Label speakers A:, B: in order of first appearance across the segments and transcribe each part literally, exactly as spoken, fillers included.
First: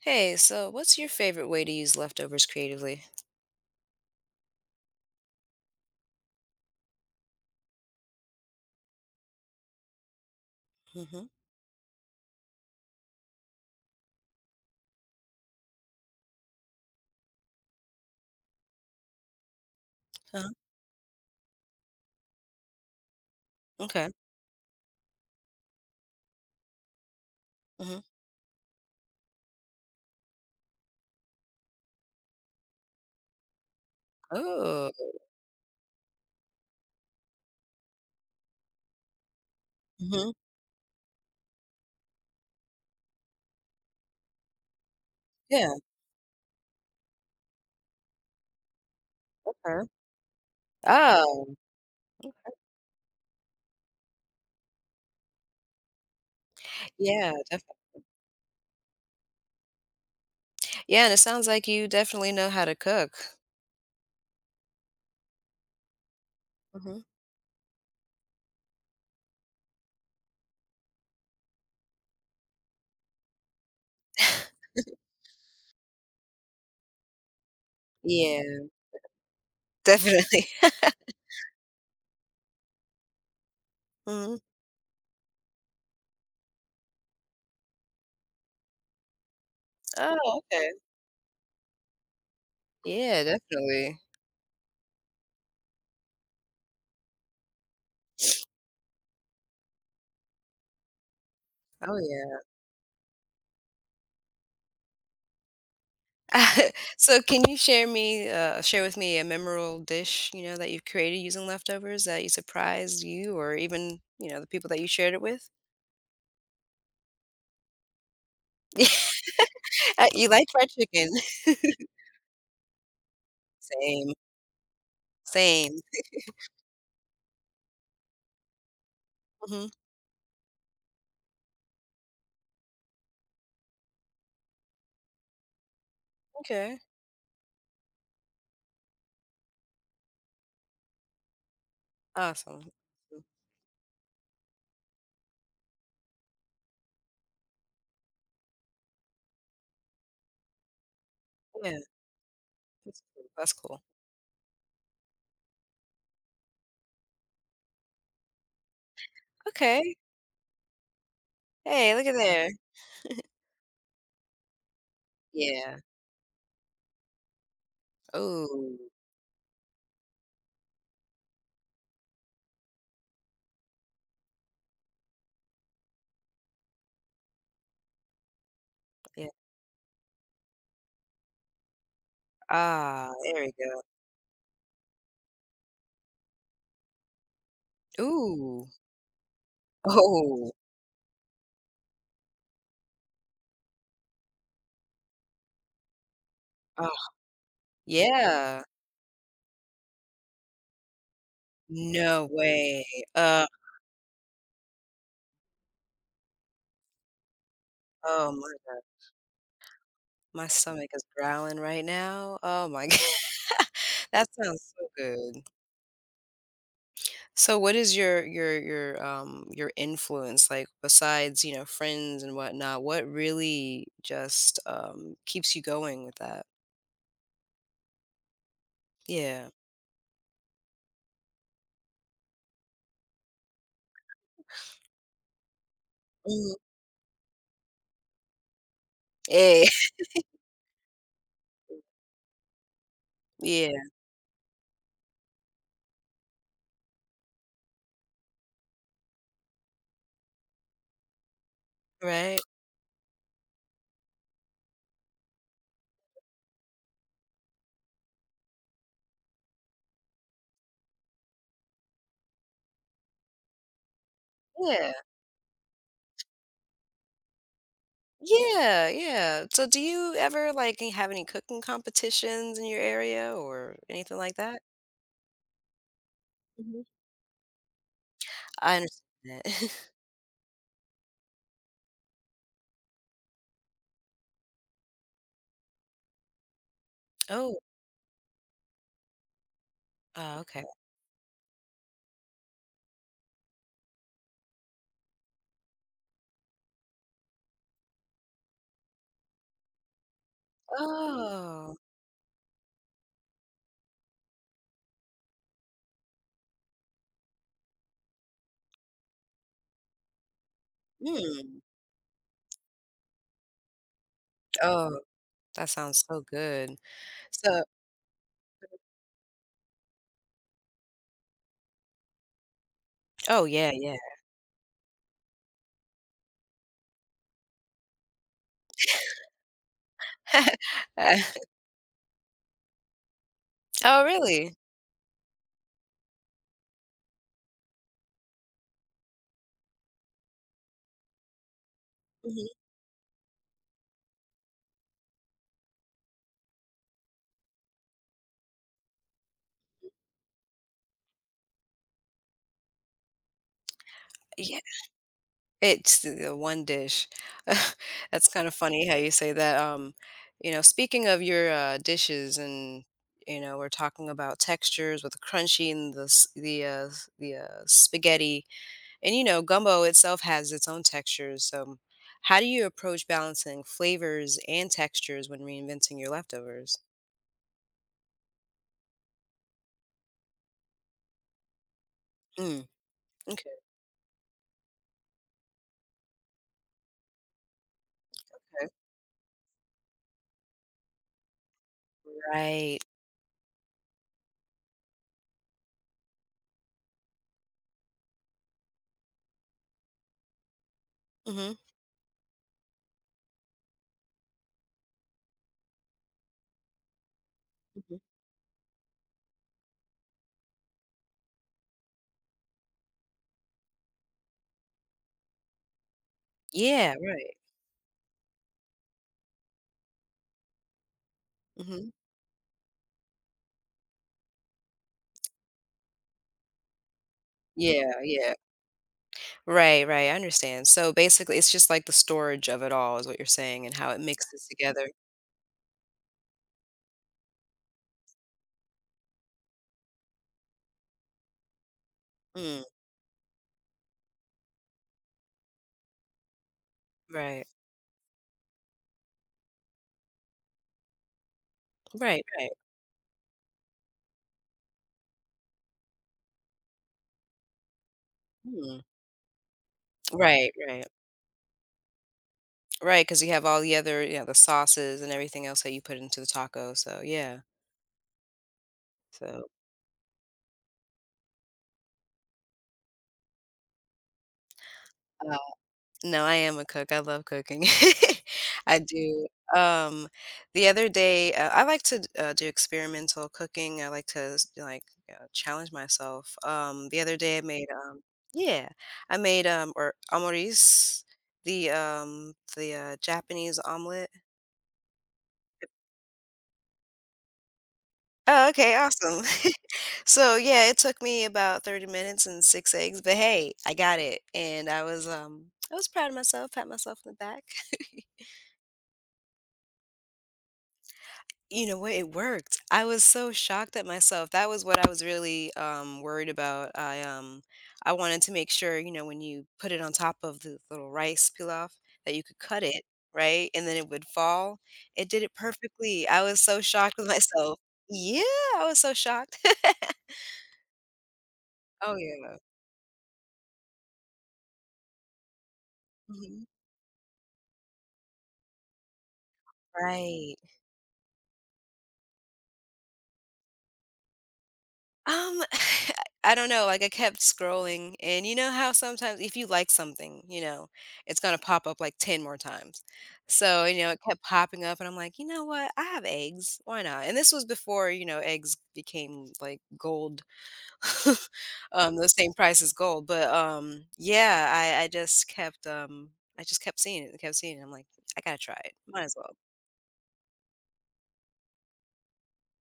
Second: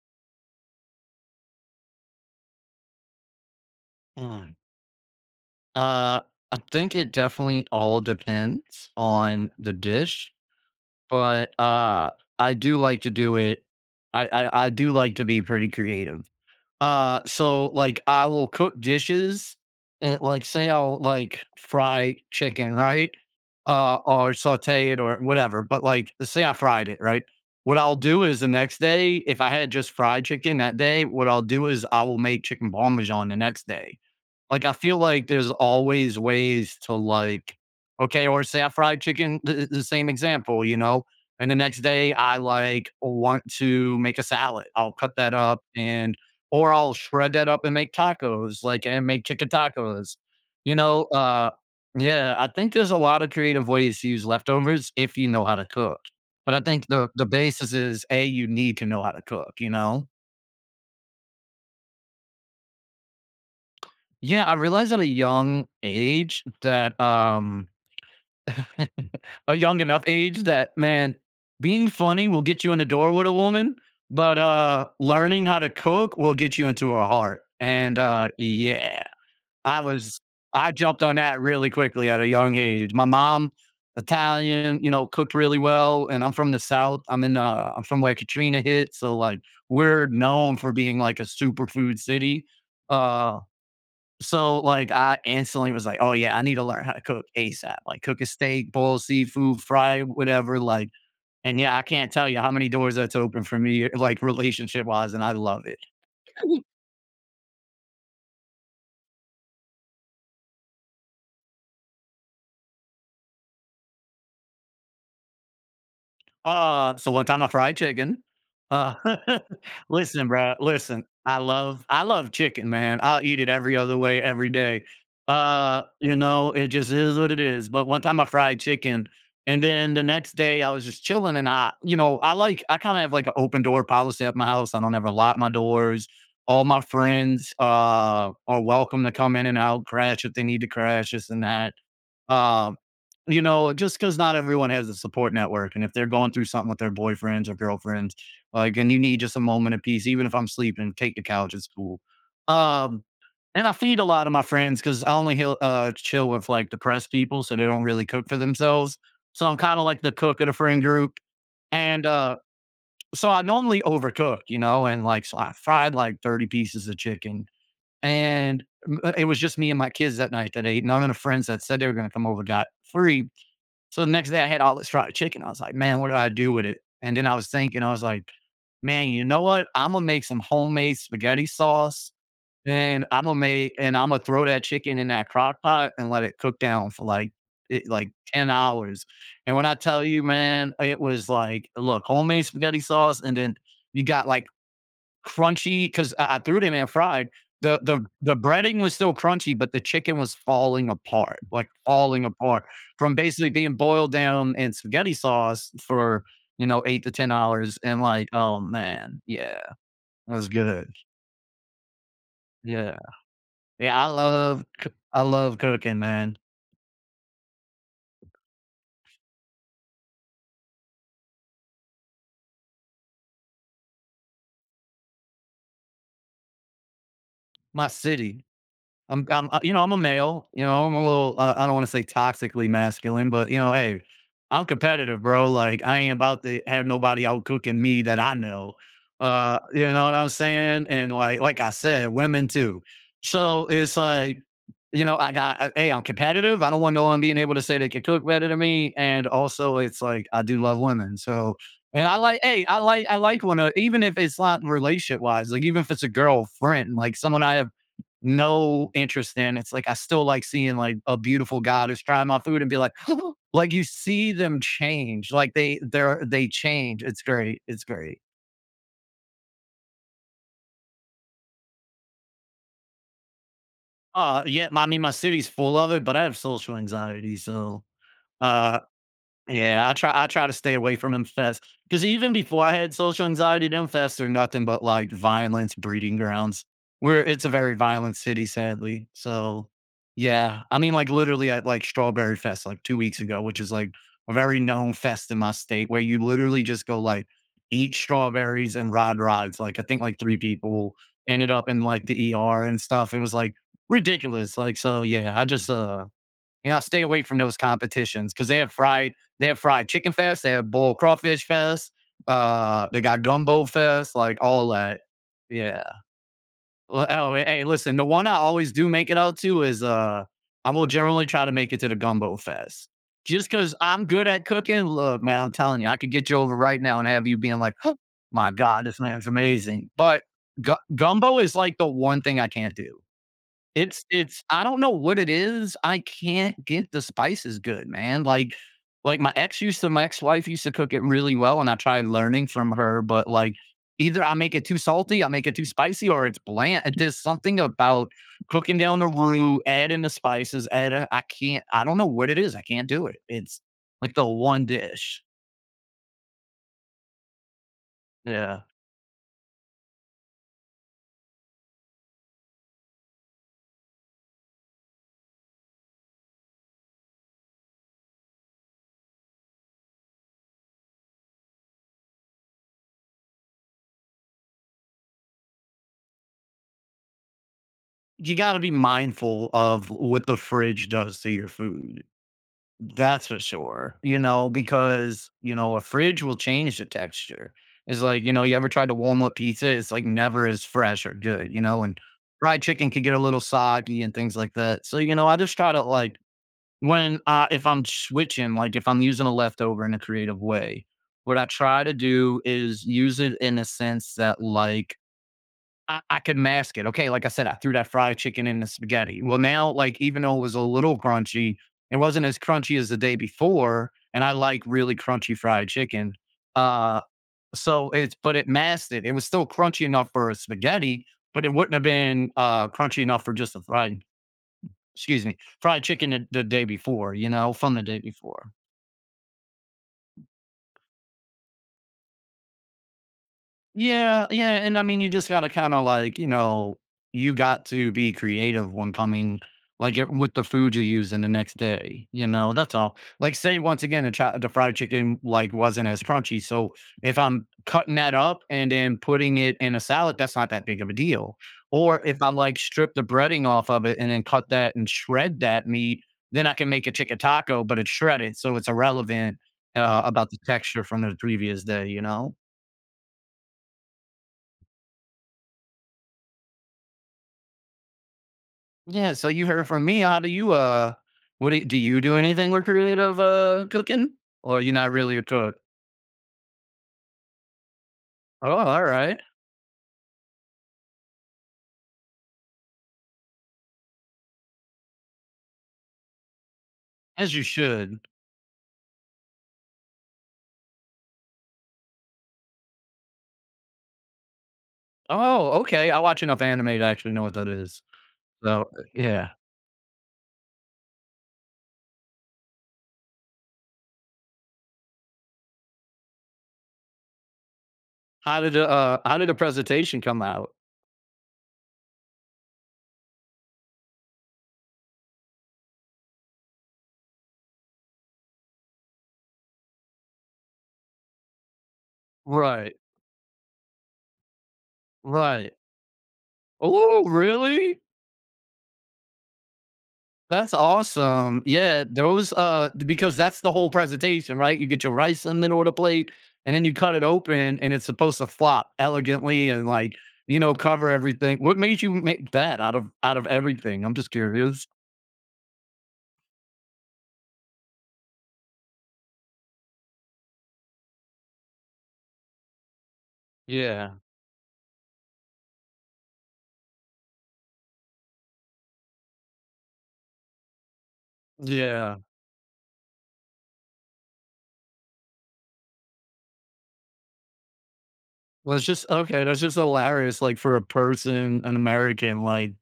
A: Hey, so what's your favorite way to use leftovers creatively?
B: Mm. Uh, I think it definitely all depends on the dish,
A: Mm-hmm.
B: but uh, I do like to do it. I, I I do like to be pretty creative. Uh, so like I will cook dishes, and like
A: Uh-huh.
B: say I'll like fry chicken, right? Uh,
A: Okay.
B: or saute it or whatever. But like say I fried it, right? What I'll
A: Mm-hmm.
B: do is the next day, if I had just fried chicken that day, what I'll do is I will make chicken parmesan the next day like, I
A: Oh.
B: feel like there's always ways to like, okay, or say I fried chicken, the, the same
A: Mm-hmm.
B: example, you know? And the next day I like want to make a salad. I'll cut that up
A: Yeah.
B: and, or I'll shred that up and make tacos, like, and make chicken
A: Okay.
B: tacos, you know? Uh,
A: Oh.
B: yeah, I think there's a lot of creative ways to use leftovers if you know how to cook. But I think the, the
A: Yeah. Def-
B: basis is A, you need to know how to cook, you know?
A: yeah. And it sounds like you definitely know how to cook.
B: Yeah, I realized at a young age
A: Mm-hmm.
B: that, um, a young enough age that man, being funny will get you in the door with a woman, but uh learning how to cook will get you into her heart. And uh
A: Yeah.
B: yeah, I was
A: Definitely.
B: I jumped on that really quickly at a young age. My mom,
A: Hmm.
B: Italian, you know, cooked really well, and I'm from the South. I'm in uh I'm from where Katrina hit, so like we're
A: Oh.
B: known
A: Okay.
B: for being like a superfood city.
A: Yeah.
B: Uh
A: Definitely.
B: so, like, I instantly was like, "Oh, yeah, I need to learn how to cook ASAP." Like, cook a steak, boil seafood, fry whatever, like and, yeah, I
A: Oh
B: can't tell you
A: yeah.
B: how many doors that's opened for me, like, relationship-wise, and I love it.
A: so can you share me, uh, share with me a memorable dish you know that you've created using leftovers that you surprised you or even you know the people that you shared it with?
B: Uh, so one time I fried chicken. Uh,
A: Uh, you
B: listen,
A: like
B: bro,
A: fried
B: listen,
A: chicken.
B: I love I love chicken, man. I'll eat it every other
A: Same,
B: way, every day.
A: same.
B: Uh, you know, it just is what it is. But one time I fried chicken, and
A: Mhm.
B: then the next day I was just chilling, and I, you know, I like I kind of have like an open door policy at my house. I don't ever lock my doors. All
A: Okay.
B: my friends uh, are welcome to come in and out, crash if they need to crash, this and that.
A: Awesome.
B: Um, you know, just because not everyone has a support network, and if they're going through something with their boyfriends or girlfriends, like, and you need just a moment of peace, even if I'm sleeping, take the couch,
A: Mm,
B: it's
A: yeah,
B: cool.
A: that's
B: Um,
A: cool, that's
B: and I
A: cool.
B: feed a lot of my friends because I only heal uh, chill with, like, depressed people, so they don't really cook for themselves. So I'm kinda
A: Okay.
B: like the cook of the friend group,
A: Hey, look
B: and,
A: at
B: uh,
A: there.
B: so I normally overcook, you know, and, like, so I
A: Yeah.
B: fried, like, thirty pieces of chicken, and
A: Ooh,
B: uh, it was just me and my kids that night that ate. None of the friends that said they were gonna come over got free. So the next day, I had all this fried chicken. I was like, "Man, what do I do with it?" And then I was thinking, I was like, "Man, you
A: yeah.
B: know what? I'm gonna make some homemade spaghetti sauce, and
A: Ah,
B: I'm gonna
A: there we
B: make
A: go.
B: and I'm gonna throw that chicken in that crock pot and let it cook down for like it, like ten
A: Ooh.
B: hours." And when I tell you,
A: Oh.
B: man, it was like, look, homemade spaghetti sauce, and then you got like crunchy because I, I threw them in
A: Oh,
B: fried. The the the
A: yeah.
B: breading was still crunchy, but the chicken was falling apart, like falling
A: No
B: apart
A: way.
B: from
A: Uh,
B: basically being boiled down in spaghetti sauce for you know eight to ten hours. And like,
A: oh my
B: oh
A: god.
B: man, yeah, that
A: My
B: was
A: stomach
B: good.
A: is growling right now. Oh my
B: Yeah,
A: god.
B: yeah, I
A: That
B: love
A: sounds so
B: c- I
A: good.
B: love cooking, man.
A: So what is your your your um your influence like besides, you know, friends and whatnot, what really just um keeps you going with that?
B: My city. I'm
A: Yeah.
B: I'm, uh, you know, I'm a male, you know, I'm a little, uh, I don't want to say toxically masculine, but you know, hey, I'm competitive, bro. Like I ain't about
A: Mhm.
B: to have nobody out cooking me that I know. Uh,
A: Yeah.
B: you know what I'm saying? And like, like I said, women too. So
A: Yeah.
B: it's like, you know, I got, I- hey, I'm competitive. I don't want no one being able to say they can cook better than me. And also it's like, I do love women. So, and I like,
A: Right?
B: hey, I like, I like when, a, even if it's not relationship wise, like even if it's a girlfriend, like someone I have no interest in. It's like I still like seeing like a beautiful god who's trying my food and be like, like you see them
A: Yeah.
B: change. Like they they're they change. It's great. It's great.
A: Yeah, yeah. So do you ever like eh, have any cooking competitions in your area or anything like
B: Uh
A: that?
B: yeah, I mean my city's full of it, but I have social
A: Mhm.
B: anxiety. So
A: I
B: uh
A: understand that.
B: Yeah, I try I try to stay away from them fest because even before I had social anxiety, them fests are nothing but, like, violence breeding grounds. Where it's a
A: Oh,
B: very violent city, sadly, so,
A: oh,
B: yeah.
A: okay.
B: I mean, like, literally at, like, Strawberry Fest, like, two weeks ago, which is, like, a very known fest in my state where you literally just go, like, eat strawberries and ride rides, like, I think, like, three people ended up
A: Oh.
B: in, like, the E R and stuff. It was, like, ridiculous, like, so, yeah, I just, uh you know, stay away from those competitions because they have fried, they have fried chicken fest, they have boiled crawfish
A: Mm.
B: fest, uh, they got gumbo fest, like all
A: Oh,
B: that.
A: that
B: Yeah.
A: sounds so good.
B: Well, Oh,
A: So,
B: hey, listen, the one I always do make it out to is uh, I will generally try to make it to the gumbo fest.
A: oh
B: Just
A: yeah,
B: because I'm good at cooking, look, man, I'm telling you, I could get you over right now and have you being like, "Huh, my God, this man's amazing. But gu-
A: yeah.
B: gumbo is like the one thing I can't do.
A: Oh,
B: It's it's
A: really?
B: I don't know what it is, I can't get the spices good, man, like like, my ex used to my ex-wife used to cook it really well, and I tried learning
A: Mhm.
B: from her, but, like, either I make it too salty, I make it too spicy, or it's bland, It there's something about cooking down the roux, adding the spices, add a I can't I don't know what it is, I can't do it, it's like the
A: Yeah,
B: one dish.
A: it's the one dish. That's kinda
B: Yeah.
A: funny how you say that, um, you know, speaking of your, uh, dishes and, you know, we're talking about textures with the crunchy and the s the, uh s the, uh, spaghetti, and, you know, gumbo itself has its own textures, so how do you approach balancing flavors and textures when reinventing your leftovers?
B: You gotta be mindful of what the fridge does to your food.
A: Mm,
B: That's for
A: okay,
B: sure. You know, because, you know, a fridge will change the texture. It's like, you know, you
A: okay.
B: ever tried to warm up pizza? It's like never as fresh or good, you know, and fried
A: Right.
B: chicken could get a little soggy and things like that. So, you know, I just try to like when uh if I'm switching, like if I'm using a leftover in a creative way, what I
A: Mhm,
B: try to do is use it in a sense that like I, I could mask it. Okay, like I said, I threw that
A: mhm.
B: fried chicken in the spaghetti. Well, now, like, even though it was a little crunchy, it wasn't as crunchy as the day before. And I like really crunchy fried chicken.
A: Yeah,
B: Uh,
A: right.
B: so it's, but it masked it. It was still crunchy enough for a spaghetti, but it wouldn't have
A: Mhm.
B: been uh, crunchy enough for just a fried, excuse me, fried chicken the, the day before, you know, from the
A: Yeah,
B: day
A: yeah.
B: before.
A: Right, right, I understand. So basically, it's just like the storage of it all is what you're saying and how it
B: Yeah,
A: mixes
B: yeah, and I
A: together.
B: mean, you just gotta kinda, like, you know, you got to be creative when coming like, it with the food you use in the next day, you know,
A: Mm,
B: that's all. Like, say, once again, the chi the fried chicken, like, wasn't as crunchy, so if
A: right,
B: I'm cutting that up and then putting it in a salad, that's not that big of a deal. Or if
A: right,
B: I,
A: right.
B: like, strip the breading off of it and then cut that and shred that meat, then I can make a chicken taco, but it's shredded, so it's
A: Mm,
B: irrelevant, uh, about the
A: right,
B: texture
A: right,
B: from the previous day, you know?
A: right. Because you have all the other, you know, the sauces and everything else that you put into the taco. So yeah,
B: Yeah, so you
A: so
B: heard from me. How do you uh what do you, do you do anything with creative uh cooking? Or you are not really a cook?
A: no, I am a cook. I love cooking.
B: Oh,
A: I
B: all right.
A: do. Um, the other day, uh, I like to d- uh, do experimental cooking. I like to s- like uh, challenge myself. Um, the other
B: As
A: day, I
B: you
A: made
B: should.
A: um, yeah, I made um, or amoris, the um, the uh, Japanese omelet.
B: Oh, okay. I watch enough anime to actually know what that is.
A: Oh,
B: So
A: okay,
B: uh,
A: awesome.
B: yeah.
A: So yeah, it took me about thirty minutes and six eggs, but hey, I got it, and I was um, I was proud of myself. Pat myself in the back.
B: How did the uh how did the presentation come out?
A: You know what? It worked. I was so shocked at myself. That was what I was really um, worried about. I um, I wanted to make sure, you know, when you put it on top of the little rice pilaf, that you could cut
B: Right.
A: it right, and then it would fall. It did it
B: Right.
A: perfectly. I was so shocked
B: Oh,
A: with myself.
B: really?
A: Yeah, I was so shocked.
B: That's awesome. Yeah,
A: Oh
B: those,
A: yeah.
B: uh because that's the whole presentation, right? You get your rice in the middle of the plate,
A: Mhm.
B: and then you cut it open, and it's supposed to flop elegantly and, like,
A: Right.
B: you know, cover everything. What made you make that out of out of everything? I'm just curious.
A: Um, I don't know, like, I kept scrolling, and you know how sometimes if you like something, you know, it's gonna pop up, like, ten more times. So, you know,
B: Yeah.
A: it kept popping up, and I'm like, "You know what? I have eggs. Why not?" And this was before, you know, eggs became, like, gold, um,
B: Yeah.
A: the same price as gold, but, um, yeah, I I just kept, um I just kept seeing it and kept seeing it. I'm like, "I gotta
B: Well,
A: try
B: it's
A: it.
B: just
A: Might as
B: okay,
A: well."
B: that's just hilarious, like, for a person, an American, like,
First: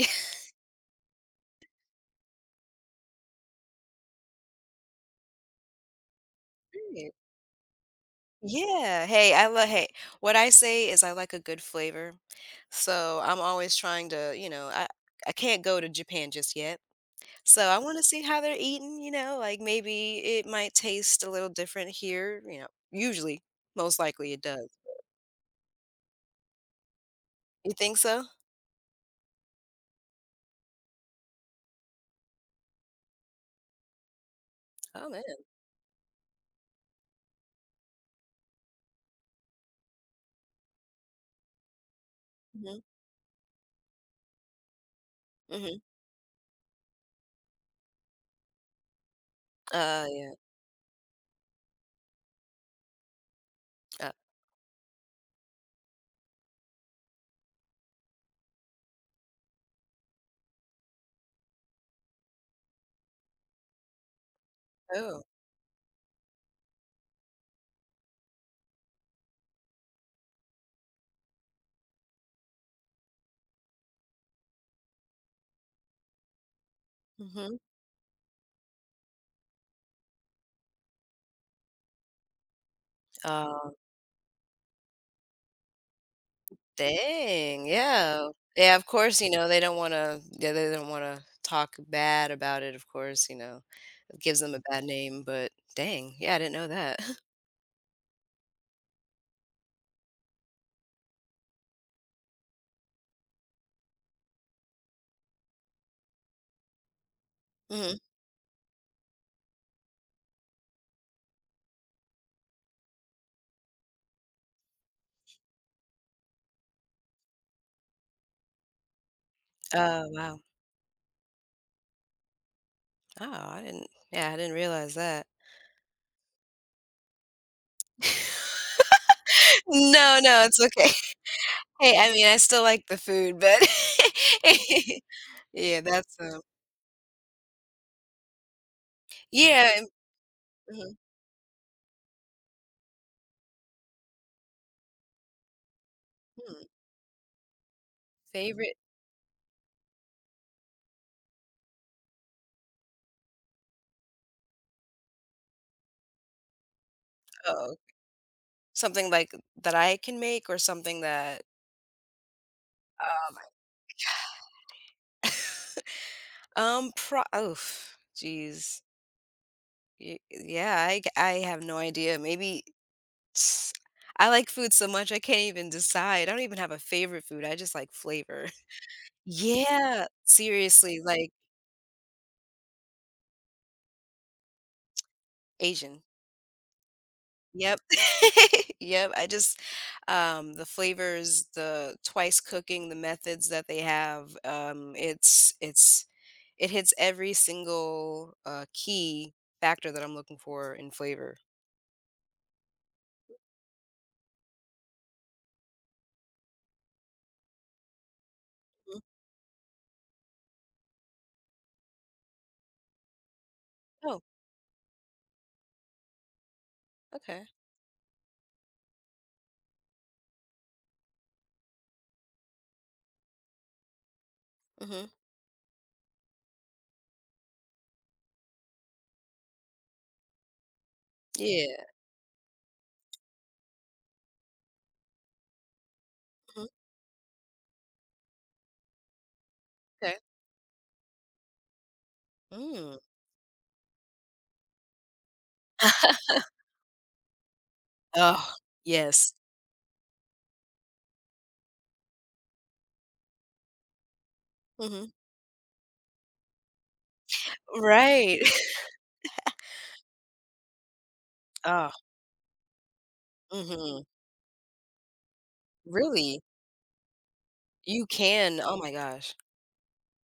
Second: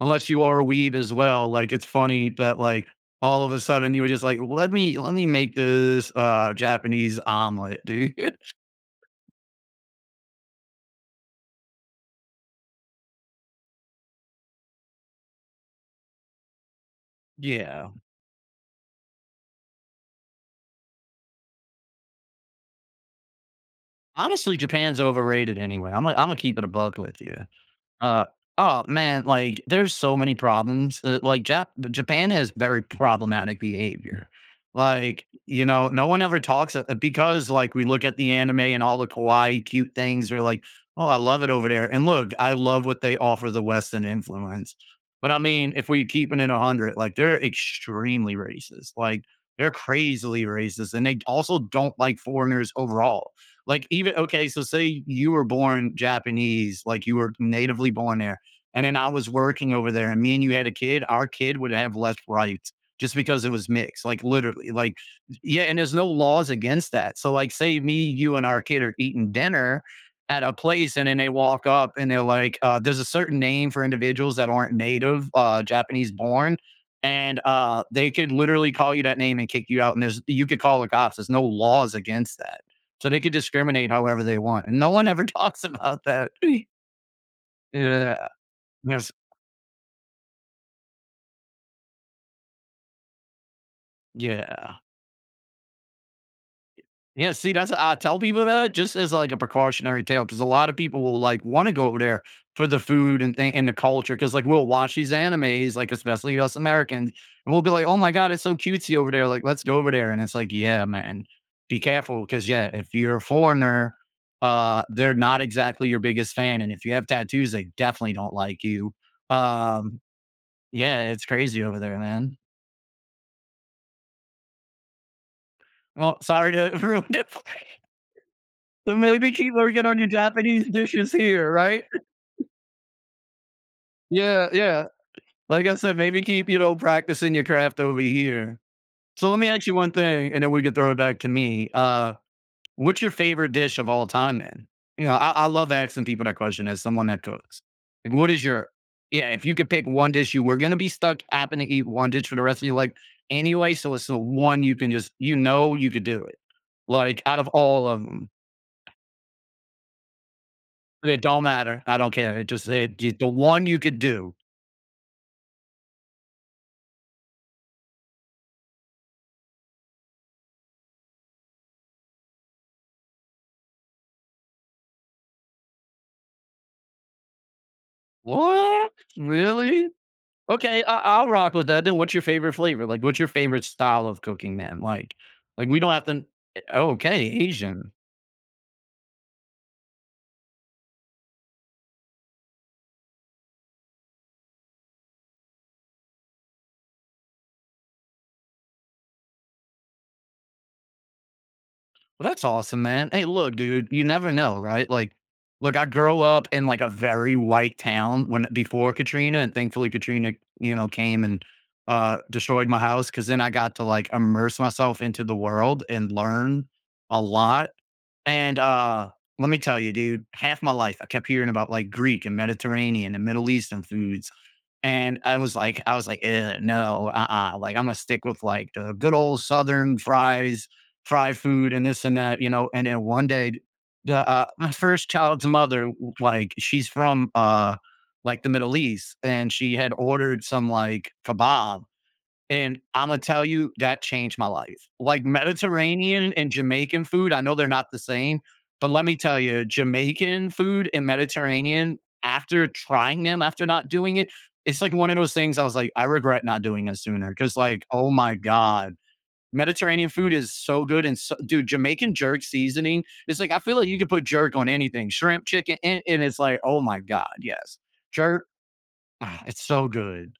B: unless you are a weeb as well, like, it's funny that, like, all of a sudden you were just like, "Let me let me make this, uh,
A: Yeah.
B: Japanese omelet, dude."
A: Yeah. Hey, I love hey, what I say is I like a good flavor. So I'm always trying to, you know, I, I can't go to Japan just yet. So I
B: Yeah.
A: want to see how they're eating, you know, like maybe it might taste a little different here, you know. Usually, most likely it
B: Honestly,
A: does.
B: Japan's overrated anyway. I'm gonna I'm gonna keep it a buck with you.
A: You think so?
B: Uh, oh man, like there's so many problems. Uh, like Jap- Japan has very problematic behavior.
A: Oh man.
B: Like you know, no one ever talks uh, because like we look at the anime and all the kawaii cute things. They're like, oh, I love it over there. And look, I
A: Mhm.
B: love what they offer the Western influence. But I mean,
A: Mhm.
B: if we keep it in a hundred, like they're extremely racist. Like they're
A: Uh yeah.
B: crazily racist, and they also don't like foreigners overall like
A: Uh,
B: even okay, so say you were born Japanese, like you were natively born there, and then I was working over there, and me and you had a kid, our kid would have less rights just because it was mixed. Like literally, like
A: oh.
B: yeah, and there's no laws against that. So like say me, you, and our kid are eating dinner at a place and then they walk up and they're like, uh, there's a certain name for individuals that aren't native, uh, Japanese born. And
A: Mhm.
B: uh, they could literally call you that name and kick you out. And there's you could call the cops. There's no laws against that. So they could
A: Uh,
B: discriminate however they want, and no one ever talks about that.
A: dang, yeah.
B: Yeah,
A: Yeah, of
B: yes,
A: course, you know, they don't wanna yeah, they don't wanna talk bad about it, of course, you know. It gives them a
B: yeah.
A: bad name, but dang, yeah, I didn't know that.
B: Yeah, see, that's I tell people that just as, like, a precautionary tale because a lot of people will, like, wanna go over there for the food and thing and the culture because like, we'll watch these animes, like, especially us Americans, and we'll be like,
A: Mhm.
B: "Oh my god, it's so cutesy over there, like, let's go over there," and it's like, "Yeah, man, be careful because yeah, if you're a foreigner, uh, they're not exactly your biggest fan, and if you have tattoos, they definitely don't like you." Um
A: Oh, wow.
B: Yeah, it's crazy over there, man.
A: Oh, I didn't yeah, I didn't realize that.
B: Well, sorry to ruin it. So maybe keep working on your
A: No, no, it's
B: Japanese
A: okay.
B: dishes here, right?
A: Hey, I mean, I still like the food, but
B: Yeah, yeah. Like I
A: yeah,
B: said,
A: that's,
B: maybe
A: um
B: keep, you know, practicing your craft over here. So let me ask
A: yeah,
B: you
A: and
B: one thing, and then we can throw
A: mhm,
B: it back to me. Uh What's your favorite dish of all time, man? You know, I I love asking people that
A: hmm,
B: question as someone that cooks. Like, what is your
A: favorite
B: yeah, if you could pick one dish you were gonna be stuck having to eat one dish for the rest of your life anyway, so it's the one you can just you know you could do it. Like, out of
A: oh,
B: all of them,
A: something like that I can make or something
B: it
A: that,
B: don't matter, I don't care, it just it just the one you could do.
A: um, pro oof, jeez. Y yeah, I g I have no idea. Maybe s I like food so much I can't even decide. I don't even have a favorite food, I just like flavor.
B: "What? Really?
A: Yeah,
B: Okay, I
A: seriously,
B: I'll
A: like,
B: rock with that, then what's your favorite flavor? Like, what's your favorite style of cooking, man? Like like, we don't
A: Asian.
B: have to eh, okay,
A: Yep.
B: Asian.
A: Yep, I just, um, the flavors, the twice cooking, the methods that they have, um, it's it's it hits every single, uh, key factor that I'm looking for in flavor.
B: Well, that's awesome, man. Hey, look, dude, you never know, right? Like, look, I grew up in like a very white town when before
A: Mhm.
B: Katrina, and thankfully Katrina, you know, came and uh destroyed my house because then I got to like
A: Oh,
B: immerse myself into the world and learn a
A: okay.
B: lot. And uh let me tell you, dude, half my life I kept hearing about like Greek and Mediterranean and Middle Eastern foods.
A: Mhm.
B: And I was like I was like, "Ugh, no, uh-uh, like, Imma stick with, like, the good old Southern fries, fry food
A: Yeah.
B: and this and that," you know? And then one day, the, uh my first child's mother, w like,
A: Mhm.
B: she's from, uh, like, the Middle East, and she had
A: Okay.
B: ordered some, like, kebab and
A: Mm.
B: Imma tell you, that changed my life. Like, Mediterranean and Jamaican food, I know they're not the same,
A: Oh
B: but let me
A: yes.
B: tell you, Jamaican food and Mediterranean, after trying them, after not doing it, it's like one
A: Mhm.
B: of those things I was like, "I regret not doing it sooner because, like, oh my
A: Right.
B: god. Mediterranean food is so good and so dude,
A: Oh,
B: Jamaican jerk seasoning, it's like, I feel like you
A: mhm.
B: could put jerk on anything, shrimp, chicken, and and it's
A: Really?
B: like, oh my god, yes.
A: You
B: Jerk,
A: can oh my gosh.
B: ah, it's so good.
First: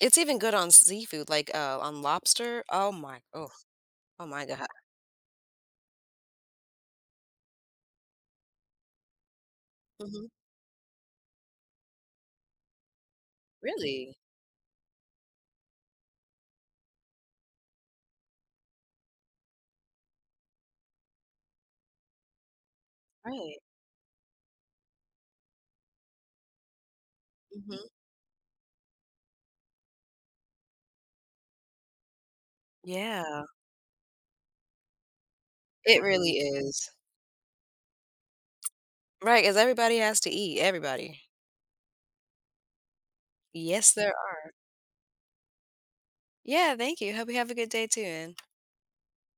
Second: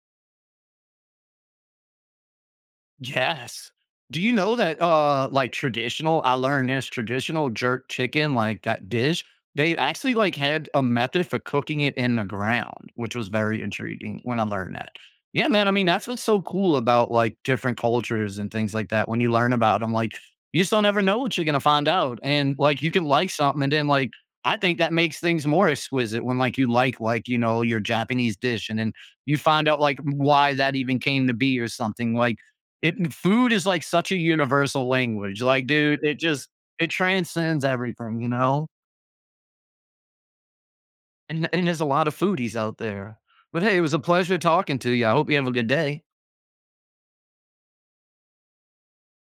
A: It's even good on seafood, like, uh, on lobster. Oh my oh,
B: Yes. Do
A: oh
B: you
A: my
B: know
A: god.
B: that, uh, like, traditional I learned this traditional jerk chicken, like, that dish, they actually,
A: Mhm.
B: like, had a method for cooking it in the ground, which was very
A: Really?
B: intriguing when I learned that. Yeah, man, I mean, that's what's so cool about, like, different cultures and things like that when you learn about them, like, you just don't ever know what you're gonna find out, and, like, you can like
A: Right.
B: something, and then, like, I think that makes things more exquisite when, like, you like, like, you know, your
A: Mhm.
B: Japanese dish, and then you find out, like, why that even came to be or something, like, it
A: Yeah.
B: food is like such a universal language. Like,
A: It
B: dude, it
A: really
B: just
A: is.
B: it transcends everything, you know?
A: Right, right, 'cause everybody has to eat, everybody.
B: And and there's a lot of foodies out there. But hey, it
A: Yes,
B: was a
A: there
B: pleasure
A: are
B: talking to you. I hope you have a good day.
A: yeah, thank you. Hope you have a good day too, and